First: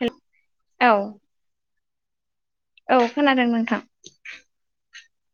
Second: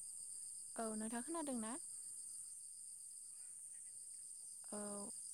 हे औ नोंथां खोनादों ना? औ खोनादों नोंथां। औ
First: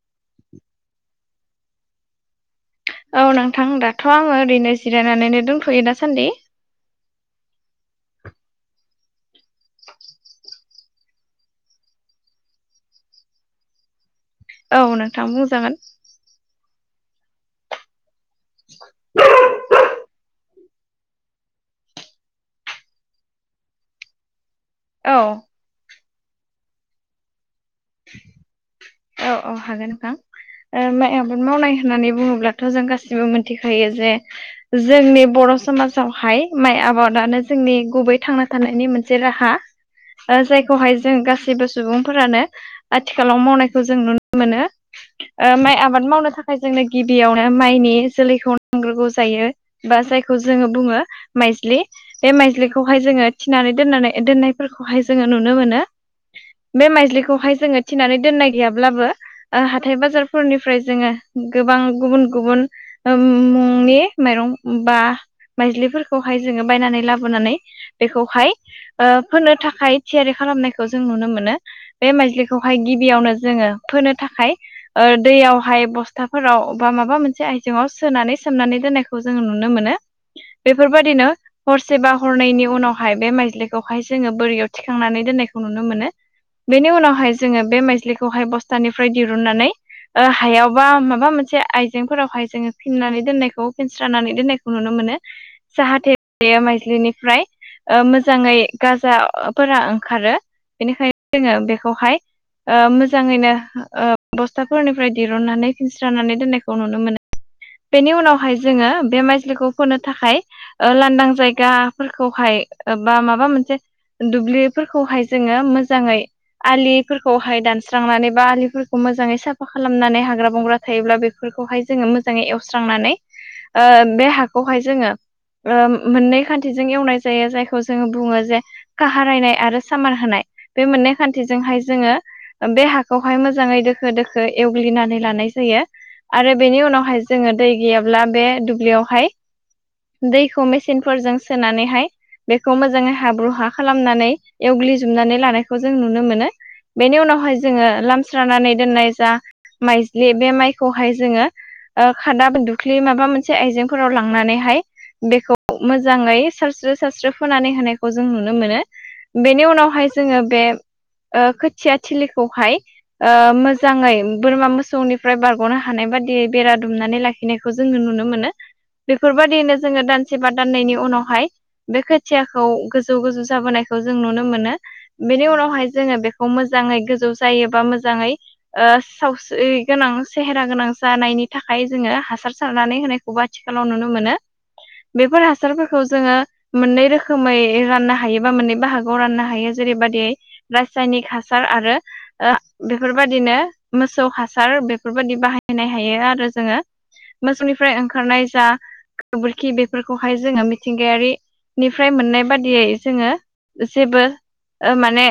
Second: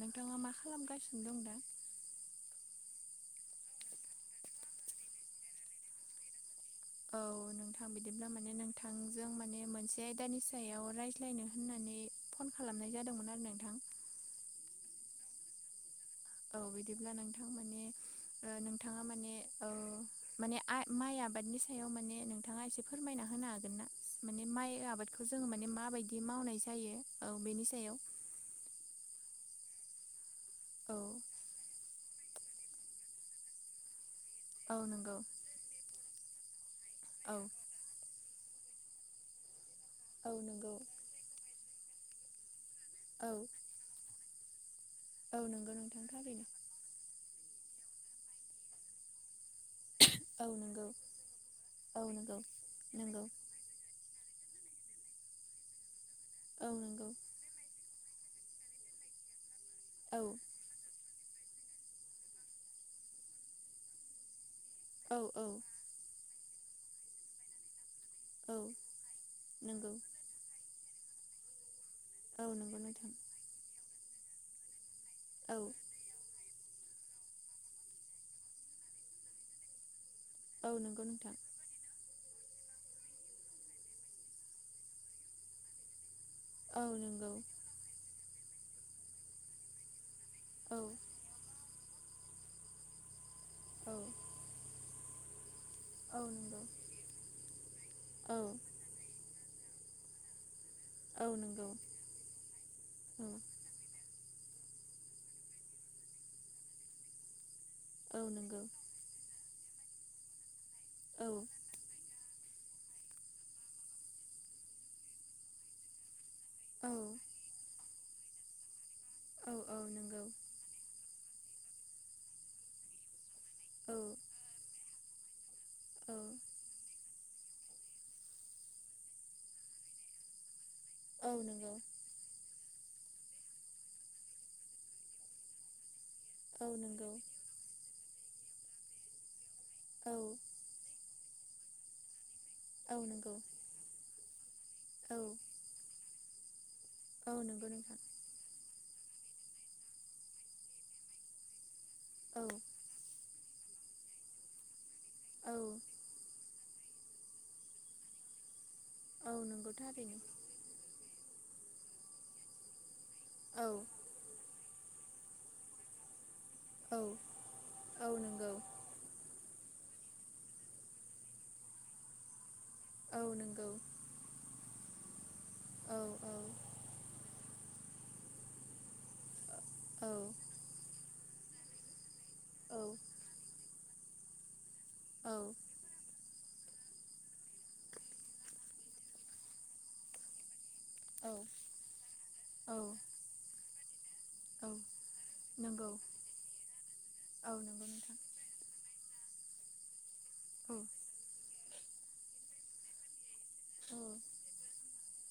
नोंथाङा मा खालामगासिनो दं दा? औ नोंथां दाथ' आङो ओरैनो जिरायनानैनो दोनथ'यो दासान्दि। औ नोंथां बिदिब्ला माने नोंथांजों माने मोनसे आयदानि सायाव राय ख्लायनो होननानै फन खालामनाय जादोंमोन आरो नोंथां औ नोंथाङा बुंजागोन। औ बिदिब्ला नोंथां माने नोंथाङा माने औ माने आइ माइ आबादनि सायाव सयाव माने नोंथाङा एसे फोरमायना होनो हागोन ना? माने माइ औ आबादखौ जों माने मा बायदि बादि मावनाय जायो औ बेनि सायाव। औ औ हागोन नोंथां औ एमे एम मावनाय होननानै बुङोब्लाथ' जों गासिबो मिथिखायो जे औ नंगौ जोंनि बर' समाज हाय माइ औ आबादानो जोंनि गुबै थांना थानायनि मोनसे राहा। औ नंगौ जायखौहाय जों गासैबो सुबुंफोरानो औ आथिखालाव मावनायखौ जों नुनो मोनो। औ नंगौ माइ नोंथां आबाद मावनो थारैनो थाखाय जोंनो गिबियावनो माइनि जोलैखौ नांग्रोगौ जायो। बा जायखौ औ जोङो नंगौ बुङो माइज्लि औ बे नंगौ माइज्लिखौहाय नंगौ जोङो फिनानै दोननानै दोननायफोरखौहाय जोङो नुनो मोनो औ बे नंगौ माइज्लिखौहाय जोङो फिनानै दोननाय गैयाब्लाबो हाथाय औ बाजारफोरनि मफ्राय जोङो गोबां गुबुन गुबुन मुंनि माइरं बा औ औ माइज्लिफोरखौहाय जोङो बायनानै लाबोनानै बेखौहाय औ फोनो नंगौ थाखाय थियारि खालामनायखौ जों नुनो मोनो। बे औ माइज्लिखौहाय नंगौ नोंथां गिबियावनो जोङो फोनो थाखाय औ दैयावहाय बस खोथाफोराव बा माबा मोनसे आइजेंआव सोनानै सोमनानै दोननायखौ जोङो नुनो मोनो। औ बेफोर नंगौ बायादिनो। नोंथां हरसेबा हरनैनायनि उनावहाय बे माइज्लिखौहाय जोङो बोरियाव थिखांनानै दोननायखौ नुनो मोनो। औ बेनि नंगौ उनावहाय जोङो बे माइजलिखौहाय बस्थानिफ्राय दिरुननानै। ओ औ हायावबा माबा मोनसे आइजेंफोरावहाय जोङो फिननानै दोननायखौ औ फिनस्रानानै दोननायखौ नुनो मोनो। औ जाहाथे नंगौ माइज्लिनिफ्राय औ मोजाङै गाजाफोरा ओंखारो। औ बेनिखायनो जोङो नंगौ बेखौहाय औ मोजाङैनो बस्थाफोरनिफ्राय दिरुननानै फिनस्रानानै दोननायखौ नुनो मोनो। बेनि औ उनावहाय नंगौ जोङो बे माइजलिखौ फोनो थाखाय ओ लांदां औ जायगा फोरखौहाय बा माबा मोनसे दुब्लिफोरखौहाय जोङो मोजाङै औ आलिफोरखौहाय दानस्रांनानै बा आलिफोरखौ मोजाङै औ साफा खालामनानै नंगौ हाग्रा बंग्रा थायोब्ला बेफोरखौहाय जोङो मोजाङै एवस्रांनानै औ बे हाखौहाय जोङो औ मोननै खान्थिजों एवनाय जायो जायखौ जोङो बुङो जे काह रायनाय आरो सामान होनाय। बे मोननै औ नंगौ खान्थिजोंहाय जोङो बे हाखौहाय मोजाङै दोखो दोखो एवग्लिनानै लानाय जायो। आरो औ बेनि नंगौ उनावहाय जोङो दै गैयाब्ला बे दुब्लियावहाय औ दैखौ मेस सिनफोरजों सोनानैहाय बेखौ औ मोजाङै नंगौ हाब्रु हा खालामनानै औ एवग्लिजोबनानै लानाय। खौ जों नुनो मोनो बेनि औ उनाव नंगौ नोंथां लामस्रानानै दोननाय जा माइज्लि बे माइखौहाय जोङो औ खादा बा दु ख्लि माबा मोनसे आइजेंफोराव लांनानैहाय औ बेखौ मोजा मोजाङै सारस्रि सारस्रि फोननानै होनायखौ जों नुनो मोनो। औ बेनि नंगौ उनावहाय थारैनो जोङो बे। खोथिया थिलिखौहाय औ मोजाङै बोरमा मोसौनि। फ्राय बारग'नो हानाय बादियै बेरा औ दुमनानै लाखिनायखौ जोङो औ नुनो नंगौ मोनो। बेफोरबायदिनो जोङो दानसे बा दाननैयनि उनावहाय बे खोथियाखौ गोजौ औ गोजौ नंगौ जाबोनाय। खौ जों नुनो मोनो बेनि उनावहाय औ जोङो बेखौ मोजाङै गोजौ जायोबा मोजाङै। सावस्रि औ गोनां सेहेरा गोनां जानायनि थाखाय जोङो हासार सारनानै होनाय। आथिखालाव नुनो मोनो बेफोर औ हासारफोरखौ जोङो। मोननै रोखोमै राननो हायो बा मोननै बाहागआव राननो हायो जेरैबादि रासायनिक। हासार आरो औ बेफोरबायदिनो मोसौ औ हासार। हासार बेफोरबायदि बाहायनो नंगौ हायो आरो जोङो औ नंगौ मोसौनिफ्राय नोंथां ओंखारनाय जा। गोबोरखि बेफोरखौहाय जोङो औ मिथिंगायारिनिफ्राय मोननाय बादियै जोङो। जेबो माने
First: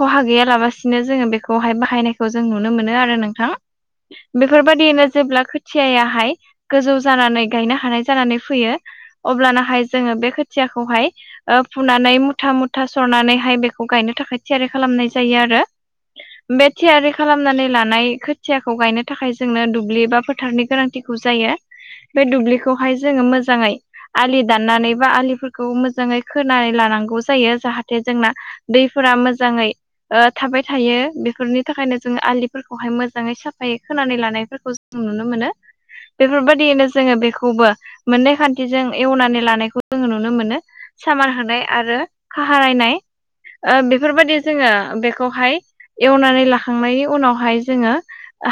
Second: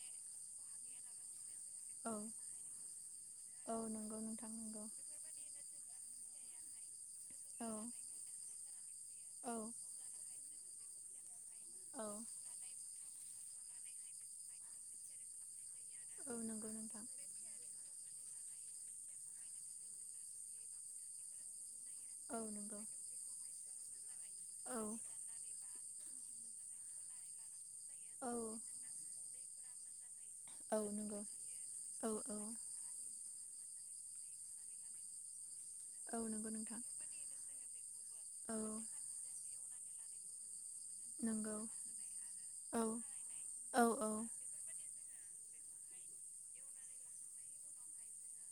खहा गैयालाबसिनो जोङो बेखौहाय बाहाय। औ बाहायनायखौ जों नुनो मोनो आरो नोंथां औ नंगौ नोंथां नंगौ बेफोरबायदियैनो जेब्ला। थियाहाय गोजौ जानानै औ गायनो हानाय जानानै फैयो औ अब्लानाहाय। जोङो बे खोथियाखौहाय औ फुनानै मुथा मु। था सरनानैहाय बेखौ गायनो थाखाय थियारि खालामनाय जायो आरो औ नंगौ बे नोंथां थियारि। खालामनानै लानाय खोथियाखौ गायनो थाखाय जोंनो दुब्लि बा फोथारनि गोनांथिखौ जायो। बे औ नंगौ दुब्लिखौहाय जोङो मोजाङै आलि औ दाननानै बा आलिफोरखौ मोजाङै। खोनानै लानांगौ जायो जाहाथे औ जोंना दैफोरा मोजाङै थाबाय औ थायो नंगौ बेफोरनि थाखायनो औ जोङो औ आलिफोरखौ खौहाय मोजाङै साफायै खोनानै लानायफोरखौ जों नुनो मोनो औ नंगौ नोंथां बेफोरबायदियैनो जोङो बेखौबो मोननै औ खान्थिजों एवनानै लानायखौ जोङो नुनो मोनो सामान नंगौ होनाय आरो खाह औ रायनाय औ औ बेफोरबायदि जोङो बेखौहाय एवनानै लाखांनायनि उनावहाय जोङो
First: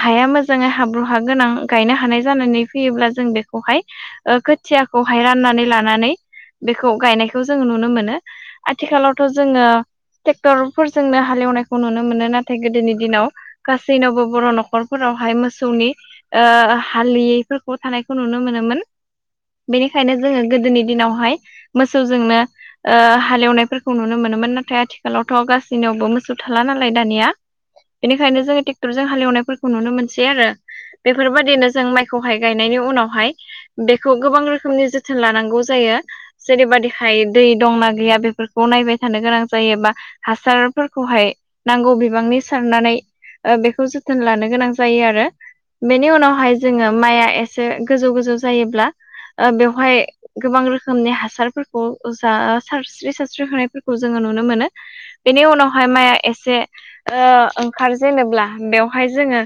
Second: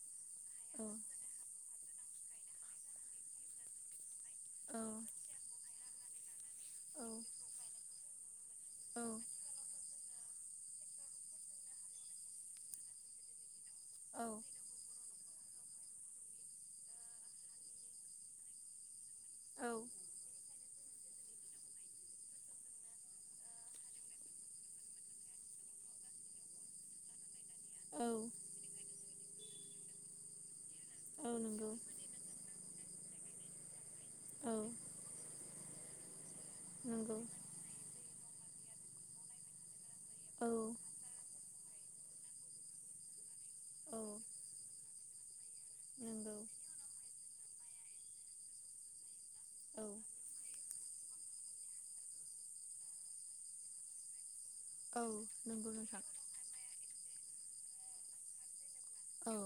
हाया मोजां जोङो हाब्रु हा गोनां गायनो हानाय जानानै फैयोब्ला जों बेखौहाय खोथियाखौहाय राननानै लानानै बेखौ गायनायखौ जोङो नुनो मोनो औ आथिखालावथ' जोङो ट्रेक्टरफोरजोंनो हालेवनायखौ नुनो मोनो नाथाय गोदोनि दिनाव गासै नाब औ बर' न न'खरफोरावहाय मोसौनि हालियैफोरखौ थानायखौ नुनो मोनोमोन बेनिखायनो जोङो गोदोनि दिनावहाय मोसौजोंनो हालेवनायफोरखौ नुनो मोनोमोन नाथाय आथिखालावथ' गासैबो जोंनियावबो मोसौ थाला नालाय दानिया बेनिखायनो जों थरजों हालेवनायफोरखौ नुनो मोनसै आरो बेफोरबायदिनो नंगौ औ जों माइखौहाय गायनायनि उनावहाय बेखौ गोबां रोखोमनि जोथोन लानांगौ जायो नंगौ जेरैबादिखाय दै दंना गैया बेफोरखौ ब नायबाय थानो गोनां जायो बा औ हासारफोरखौहाय नांगौ बिबांनि सारनानै बेखौ औ जोथोन लानो गोनां जायो आरो बेनि नंगौ उनावहाय जोङो माइया एसे गोजौ गोजौ जायोब्ला औ बेवहाय गोबां रोखोम रोखोमनि हासारफोरखौ जा सारस्रि सारस्रि होनायफोरखौ जोङो नुनो मोनो औ बेनि नंगौ उनावहाय नोंथां माइआ एसे ओंखार जेनोब्ला बेवहाय औ जोङो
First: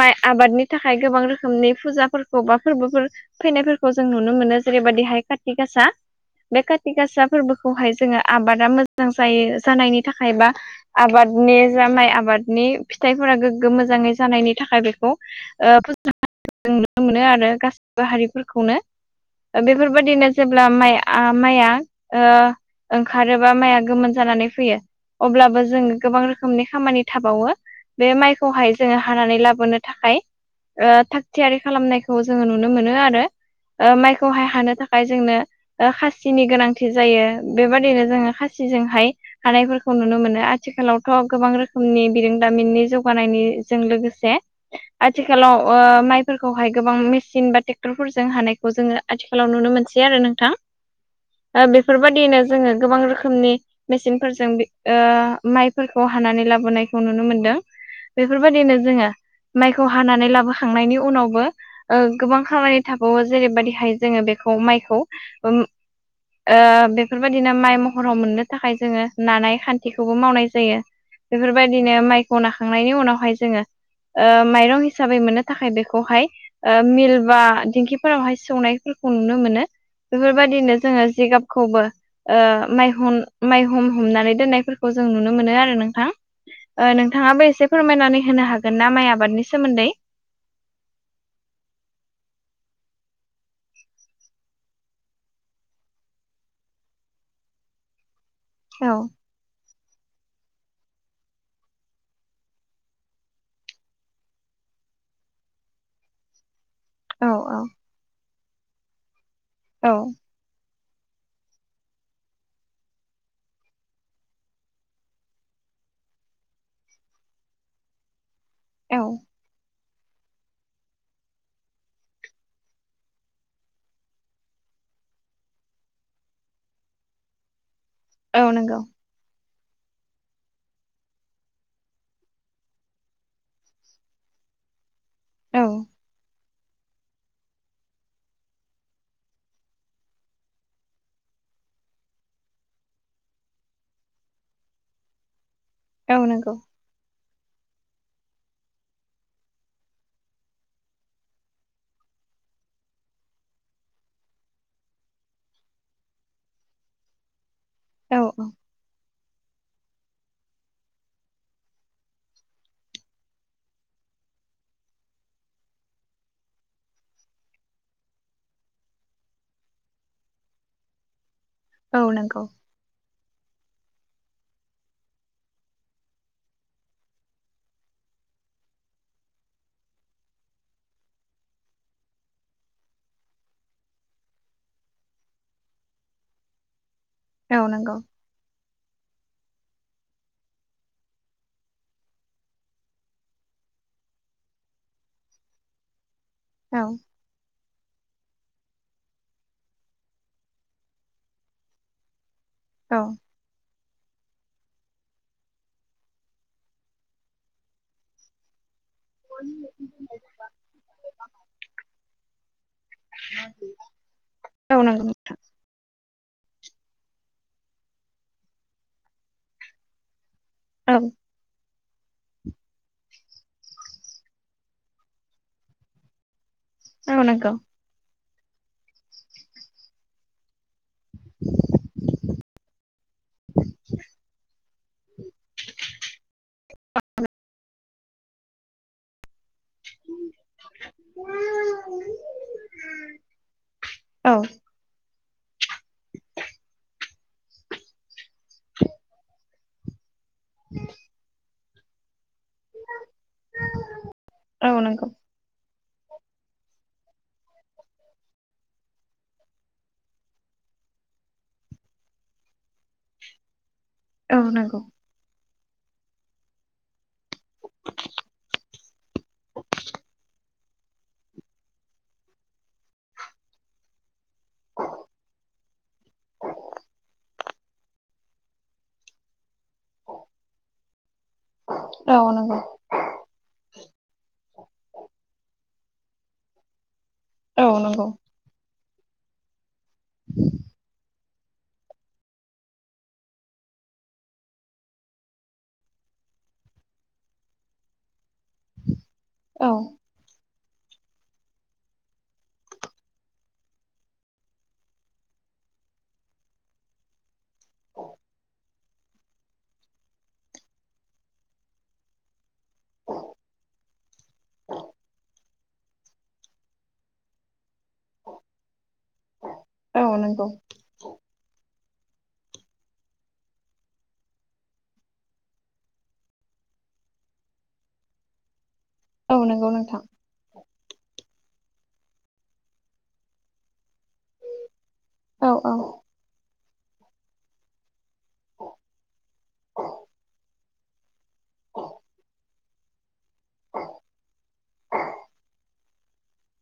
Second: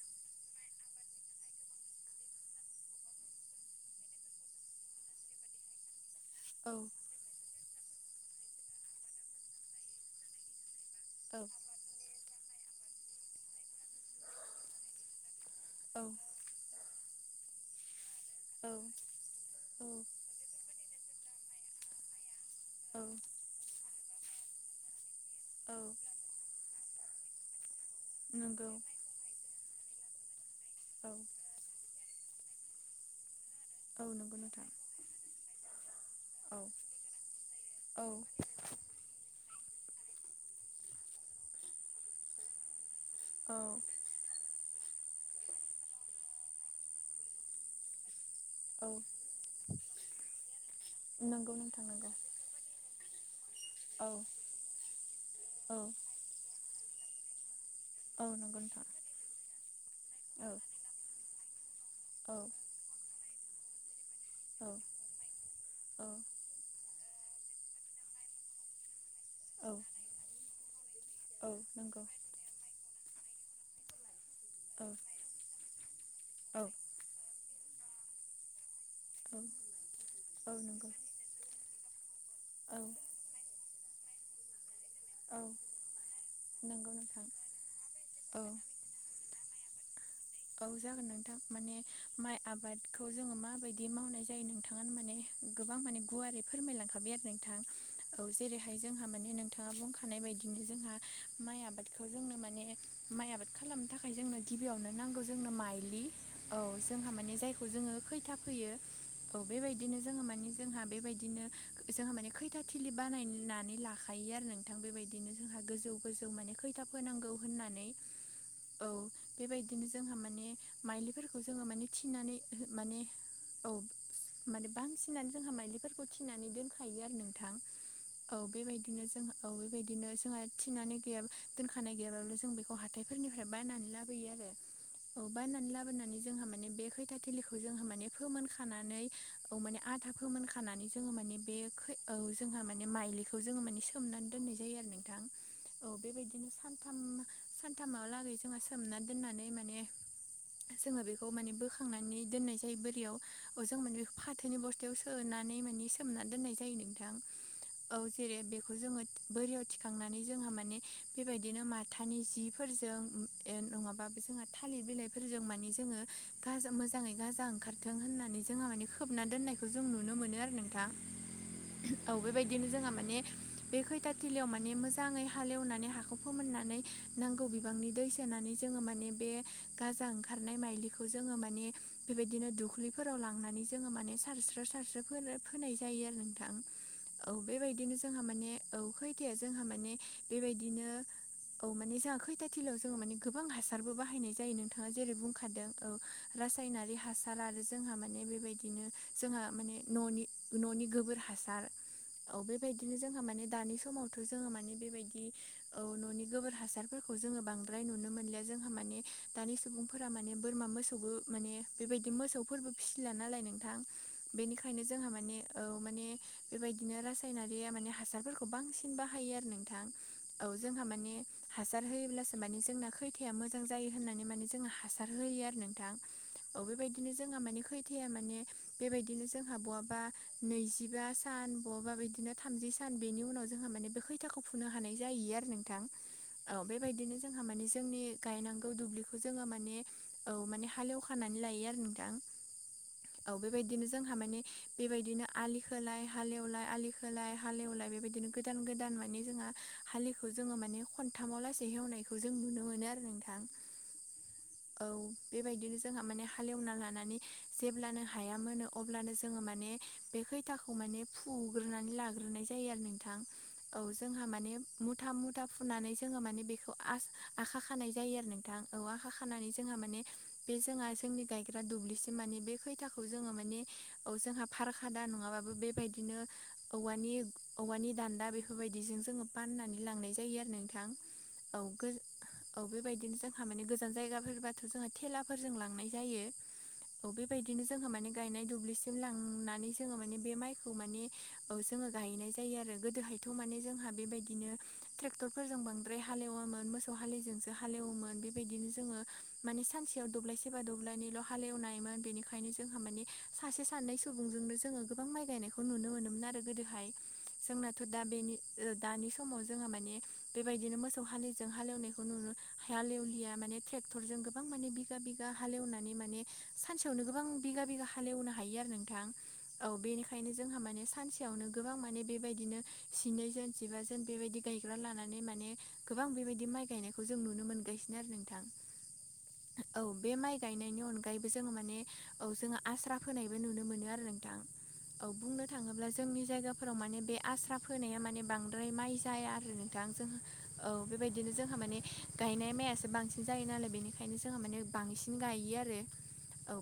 माइ आबादनि थाखाय गोबां रोखोमनि फुजाफोरखौ बा फोरबोफोर फैनायफोरखौ जों नुनो मोनो जेरैबायाददिहाय कति गासा बे औ काथि गासा फोरबोखौहाय जोङो आबादा मोजां जायो जानायनि थाखाय बा आबादनि जा माइ आबादनि फिथाइफोरा गोग्गो मोजाङै जानायनि थाखाय बेखौ औ नुनो मोनो आरो गासिबो हारिफोरखौनो बेफोरबायदिनो [inaudible] जेब्ला माइ माइया औ ओंखारोबा माइया गोमोन जानानै फैयो अब्लाबो औ जों गोबां रोखोमनि खामानि थाबावो बे नंगौ माइखौहाय जोङो हानानै लाबोनो थाखाय औ थाग थियारि खालामनायखौ जोङो नुनो मोनो आरो औ नंगौ माइखौहाय नोंथां हानो थाखाय जोंनो खासिनि औ गोनांथि जायो औ बेबायाददिनो जोङो खासि जोंहाय हानायफोरखौ नुनो मोनो आथिखालावथ' गोबां रोखोम रखनि बिरोंदामिननि औ जौगानायनिजों लोगोसे आथिखालाव माइफोरखौहाय गोबां मेसिन बा ट्रेक्टर फोरजों हानायखौ औ जोङो आथिखालाव नुनो मोनसै आरो नोंथां नंगौ नोंथां नंगौ बेफोरबायाददिनो जोङो गोबां रोखोमनि औ मेसिनफोरजों औ माइफोरखौ हानानै लाबोनायखौ नुनो मोनदों औ नंगौ बेफोरबायदिनो नोंथां जोङो माइखौ हानानै औ लाबोखांनायनि उनावबो औ गोबां खामानि थाबावो जेरैबायदिहाय जोङो बे औ माइखौ औ बेफोरबायदिनो माइ महराव मोननो थाखाय जोङो नानाय औ खेथिखौबो मावनाय जायो बेफोरबायदिनो नंगौ माइखौ नाखांनायनि उनावहाय जोङो माइरं औ हिसाबै मोननो थाखाय बेखौहाय औ मिल बा दिंखि फोरावहाय सौनायफोरखौ नुनो मोनो बेफोरबायाददिनो नंगौ जोङो जिगाबखौबो औ माइह माइहम हमनानै दोननायफोरखौ जों नुनो मोनो आरो नोंथां नंगौ नोंथां नोंथाङाबो एसे फोरमायनानै औ होनो हागोन ना माइ आबादनि सोमोन्दै औ जागोन नोंथां माने माइ आबादखौ जोङो माबायदि मावनाय जायो नोंथाङानो माने गोबां माने गुवारै फोरमायलांखाबाय आरो नोंथां औ जेरैहाय औ जोंहा माने नोंथाङा बुंख थानाय बायदिनो जोंहा माइ आबादखौ जोंनो माने माइ आबाद खालामनो थाखाय जोंनो गिबियावनो नांगौ जोंनो माइलि औ जोंहा औ माने औ जायखौ जोङो खैथा फैयो औ बेबायदिनो जोङो औ मानिे जोंहा बेबायदिनो जोंहा माने खैथा थिलि बानायनानै लाखायो आरो नोंथां बेबायदि जोंौ गो म खैा फांगौनानै औ औबाय बिदिनो जोंहा माने माइलिफोरखौ जोङो माने थिनानै माने औ। माने बांसिनानो जोंहा माइलिफोरखौ थिनानै दोनखायो आरो नोंथां। औ बेबायदिनो जोंहा औ बेबायदिनो जोंहा थिनानै गैयाब दोनखानाय गैयाब्लाो जों बेखौ हााइफोरनिफ्राय बायनानै लाबोयो आरो औ बायनानै लाबोनानै जोंहा मान बे खैथ थिलिखौ जोङो माने फोमोन खानानै औ माने आदा फोमोन खानानै जोङो माने बे औ जोंहा माने माइलिखौ जोङो माने सोमनानै दोननाय जायो आरो नोंथां। औ बेबायदिनो सानथाम सानथामहालागै जोंहा सोमना दोननानै माने जोङो बेखौ माने बोखांनानै दोननाय जायो बोरियाव अ जों माने बेखौ फाथोनि बस्थायाव सोनानै माने सोमना दोननाय जायो नोंथां औ जेरै बेखौ जोङो बोरियाव थिखांनानै जोंहा माने बेबायदिनो माथानि जिफोरजों नङाबा जोंहा थालिर बिलाइफोरजों माने जोङो गाजा मोजाङै गाजा ओंखारथों होननानै जोंहा माने खोबना दोननायखौ जों नुनो मोनो आरो नोंथाङ औ बेबायदिनो जोंहा माने बे खैथाथिलियाव माने मोजाङै हालेवनानै हाखौ फोमोननानै नांगौ बिबांनि दै सेनानै जोङो माने ग म ज मनो दफोराव लनानै ज म सो साथ्र' सारसो फ फोनाय जायो आरो नोंथां औ बेबायदिनो जोंहा माने औ खैथाया जोंहा माने बेबायदिनो औ माने जोंहा खैथा थिलाव जो मान गोनां हासार हार बाहायनाय जायो नोंथाङा जेरै बुंखादों ओ औ रासायनारि हासार हासार आरो जोंहा माने बेबायदिनो जोंहा माने न'नि न'नि गोबोर हासार औ बेबायदिनो औ जोंहा माने दानि समाव जोङो माने बेबायदि औ न'नि गोबोर ह जोङो बांद्राय नुनो मोनलिया जोंहा माने दानि सुबुंफोरा माने बोरमा मोसौबो माने बेबायदि मोसौफोरबो फिसिला नालाय नोंथां। औ बेनिखायनो जोंहा नंगौ माने औ माने बेबायदिनो रासायनारिया माने हासारफोरखौ बांसिन बाहायो आरो नोंथां। औ जोंहा मानि हासार होयोब्लासो माने जोंना खै फिथया मोजां जायो होननानै माने जोंङो हासार होयो आरो नोंथां औ बेबायदिनो औ जोंहा नंगौ माने खै थया माने बेबायदिनो जोंहा बहाबा नैजिबा सान बबाबा बिदिनो थामजि सान बेनि उनाव जोंहा माने बे खैथाखौ फुननो हानाय जायो आरो नों नोंथां बेबायदिनो जोंहा माने जोंनि गायनांगौ दुब्लिखौ जोङो माने औ माने हालेव खानानै लायो आरो नोंथां औ बेबायदिनो जोंहा औ माने बेबायदिनो आलिखौोलाय हालेवलाय आलिखौ होलाय हालेवलाय बेबायदिनो गोदान गोदान मान जों हालि जोङो माने थामाव लासे हेवनायखौ जों नुनो मोनो आरो नोंथां औ बेबायदिनो जोंहा माने हालेवना लानानै जेब्लानो हाया मोनो अब्लानो जोङो माने बे खैथाखौ माने फुग्रोनानै लाग्रोनाय जायो आरो नोंथां औ जोंहा औ माने नंगौ मुथा मुथा फुनानै जोङो माने बेखौ आ आखा खानाय जायो आरो नोंथां औ आखा खानानै जोंहा माने बे जोंहा जोंनि गायग्रा दुब्लिसिम माने बे खैथाखौ जोङो माने औ जोंहा फार खादा नङाबाबो बेबायदिनो औवानि औवानि दान्दा बेफोरबायदिजों जोङो फाननानै लांनाय जायो आरो नोंथां औ गो ? औ बेबायदिनो जोंहा माने गोजान जायगाफोरबाथ' जोंहा थेलाफोरजों लांनाय जायो औ बेबायदिनो औ जोङो माने नंगौ गायनाय दुब्लिसिम लांनानै जोङो माने बे माइखौ माने औ जोङो गायैनाय जायो आरो गोदोहायथ' माने जोंहा बेबायदिनो ट्रेक्टरफोरजों बांद्राय हालेवामोन मोसौ हालजोंसो हालेवोमोन बेबायदिनो जोङो माने औ सानसेयाव दब्लायसे बा दब्लायनैल' हालेवनायमोन बेनिखायनो जोंहा माने सासे सानै सुबुंजोंनो जोङो गोबां माइ गायनायखौ नुनो मोनोमोन आरो गोदोहाय जोंनाथ' दा बेनि दानि समाव जोङो माने बेबायदिनो मोसौ हालिजों हालेवनायखौ नुनो हालेवलिया माने ट्रेक्टरजों गोबां माने बिघा बिघा हालेवनानै माने सानसेयावनो गोबां बिघा बिघा हालेवनो हायो आरो नोंथां औ बेनिखायनो जोंहा माने सानसे सानसेयावनो गोबां माने बेबायदिनो जिनैजोन जिबाजोन बेबायदि गायग्रा लानानै माने गोबां बेबायदि माइ गायनायखौ जों नुनो मोनगासिनो आरो नोंथां नंगौ औ नोंथां बे माइ गायनायनि अनगायैबो जोङो माने औ जोङो आस्रा फोनायबो नुनो मोनो आरो नोंथां औ बुंनो थाङोब्ला जोंनि जायगाफोराव माने बे आस्रा फोनाया माने बांद्राय माइ जाया आरो नोंथां जों औ बेबायदिनो जोंहा माने गायनाय माइयासो बांसिन जायो नालाय बेनिखायनो जोंहा माने बांसिन गायो आरो औ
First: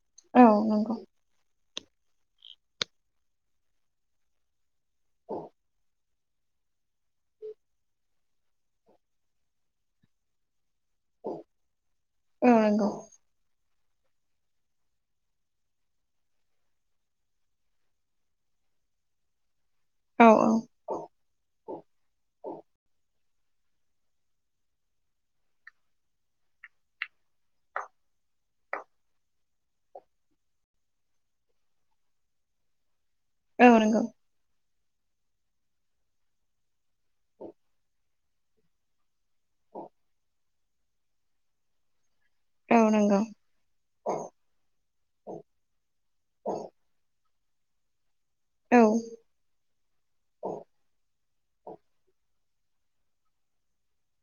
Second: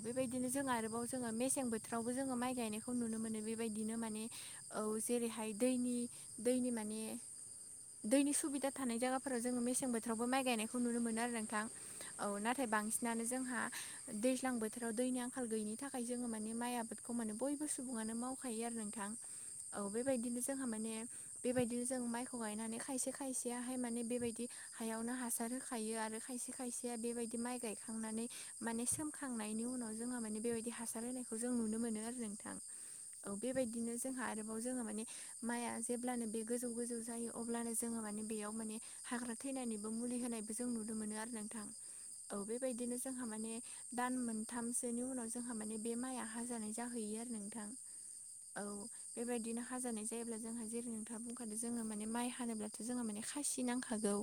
औ बेबायदिनो जों नंगौ आरोबाव जोङो मेसें बोथोरावबो जोङो माइ गायनायखौ नुनो मोनो बेबायदिनो माने औ जेरैहाय दैनि दैनि माने दैनि सुबिदा थानाय जायगा फोराव जोङो मेसें बोथोरावबो माइ गायनायखौ नुनो मोनो आरो नोंथां औ नाथाय बांसिनानो जोंहा दैज्लां बोथोराव दैनि आंखाल गैयिनि थाखाय जोङो माने माइ आबादखौ माने बयबो सुबुङानो मावो हायो आरो नोंथां औ बेबायदिनो जोंहा माने बेबायदिनो जों माइखौ गायनानै खायसे खायसेयाहाय माने बे बेबायदि हायावनो हासार होखायो आरो खायसे खायसेया बेबायदि माइ गायखांनानै माने सोमखांनायनि उनाव जोंहा माने बेबायदि हासार होनायखौ जों नुनो मोनो आरो नोंथां औ बेबायदिनो जोंहा आरोबाव जोङो माने माइआ जेब्लानो बे गोजौ गोजौ जायो अब्लानो जोङो माने बेयाव माने हाग्रा थैनायनिबो मुलि होनायबो जों नुनो मोनो आरो नोंथां औ औ बेबायदिनो नंगौ जोंहा माने दान मोनथामसोनि उनाव जोंहा माने बे माइया हाजानाय जाहैयो आरो नोंथां औ बेबायदिनो हाजानाय जायोब्ला जोंहा जेरै नोंथाङा बुंखादों जोङो माने माइ हानोब्लाथ' जोंहा माने खासि नांखागौ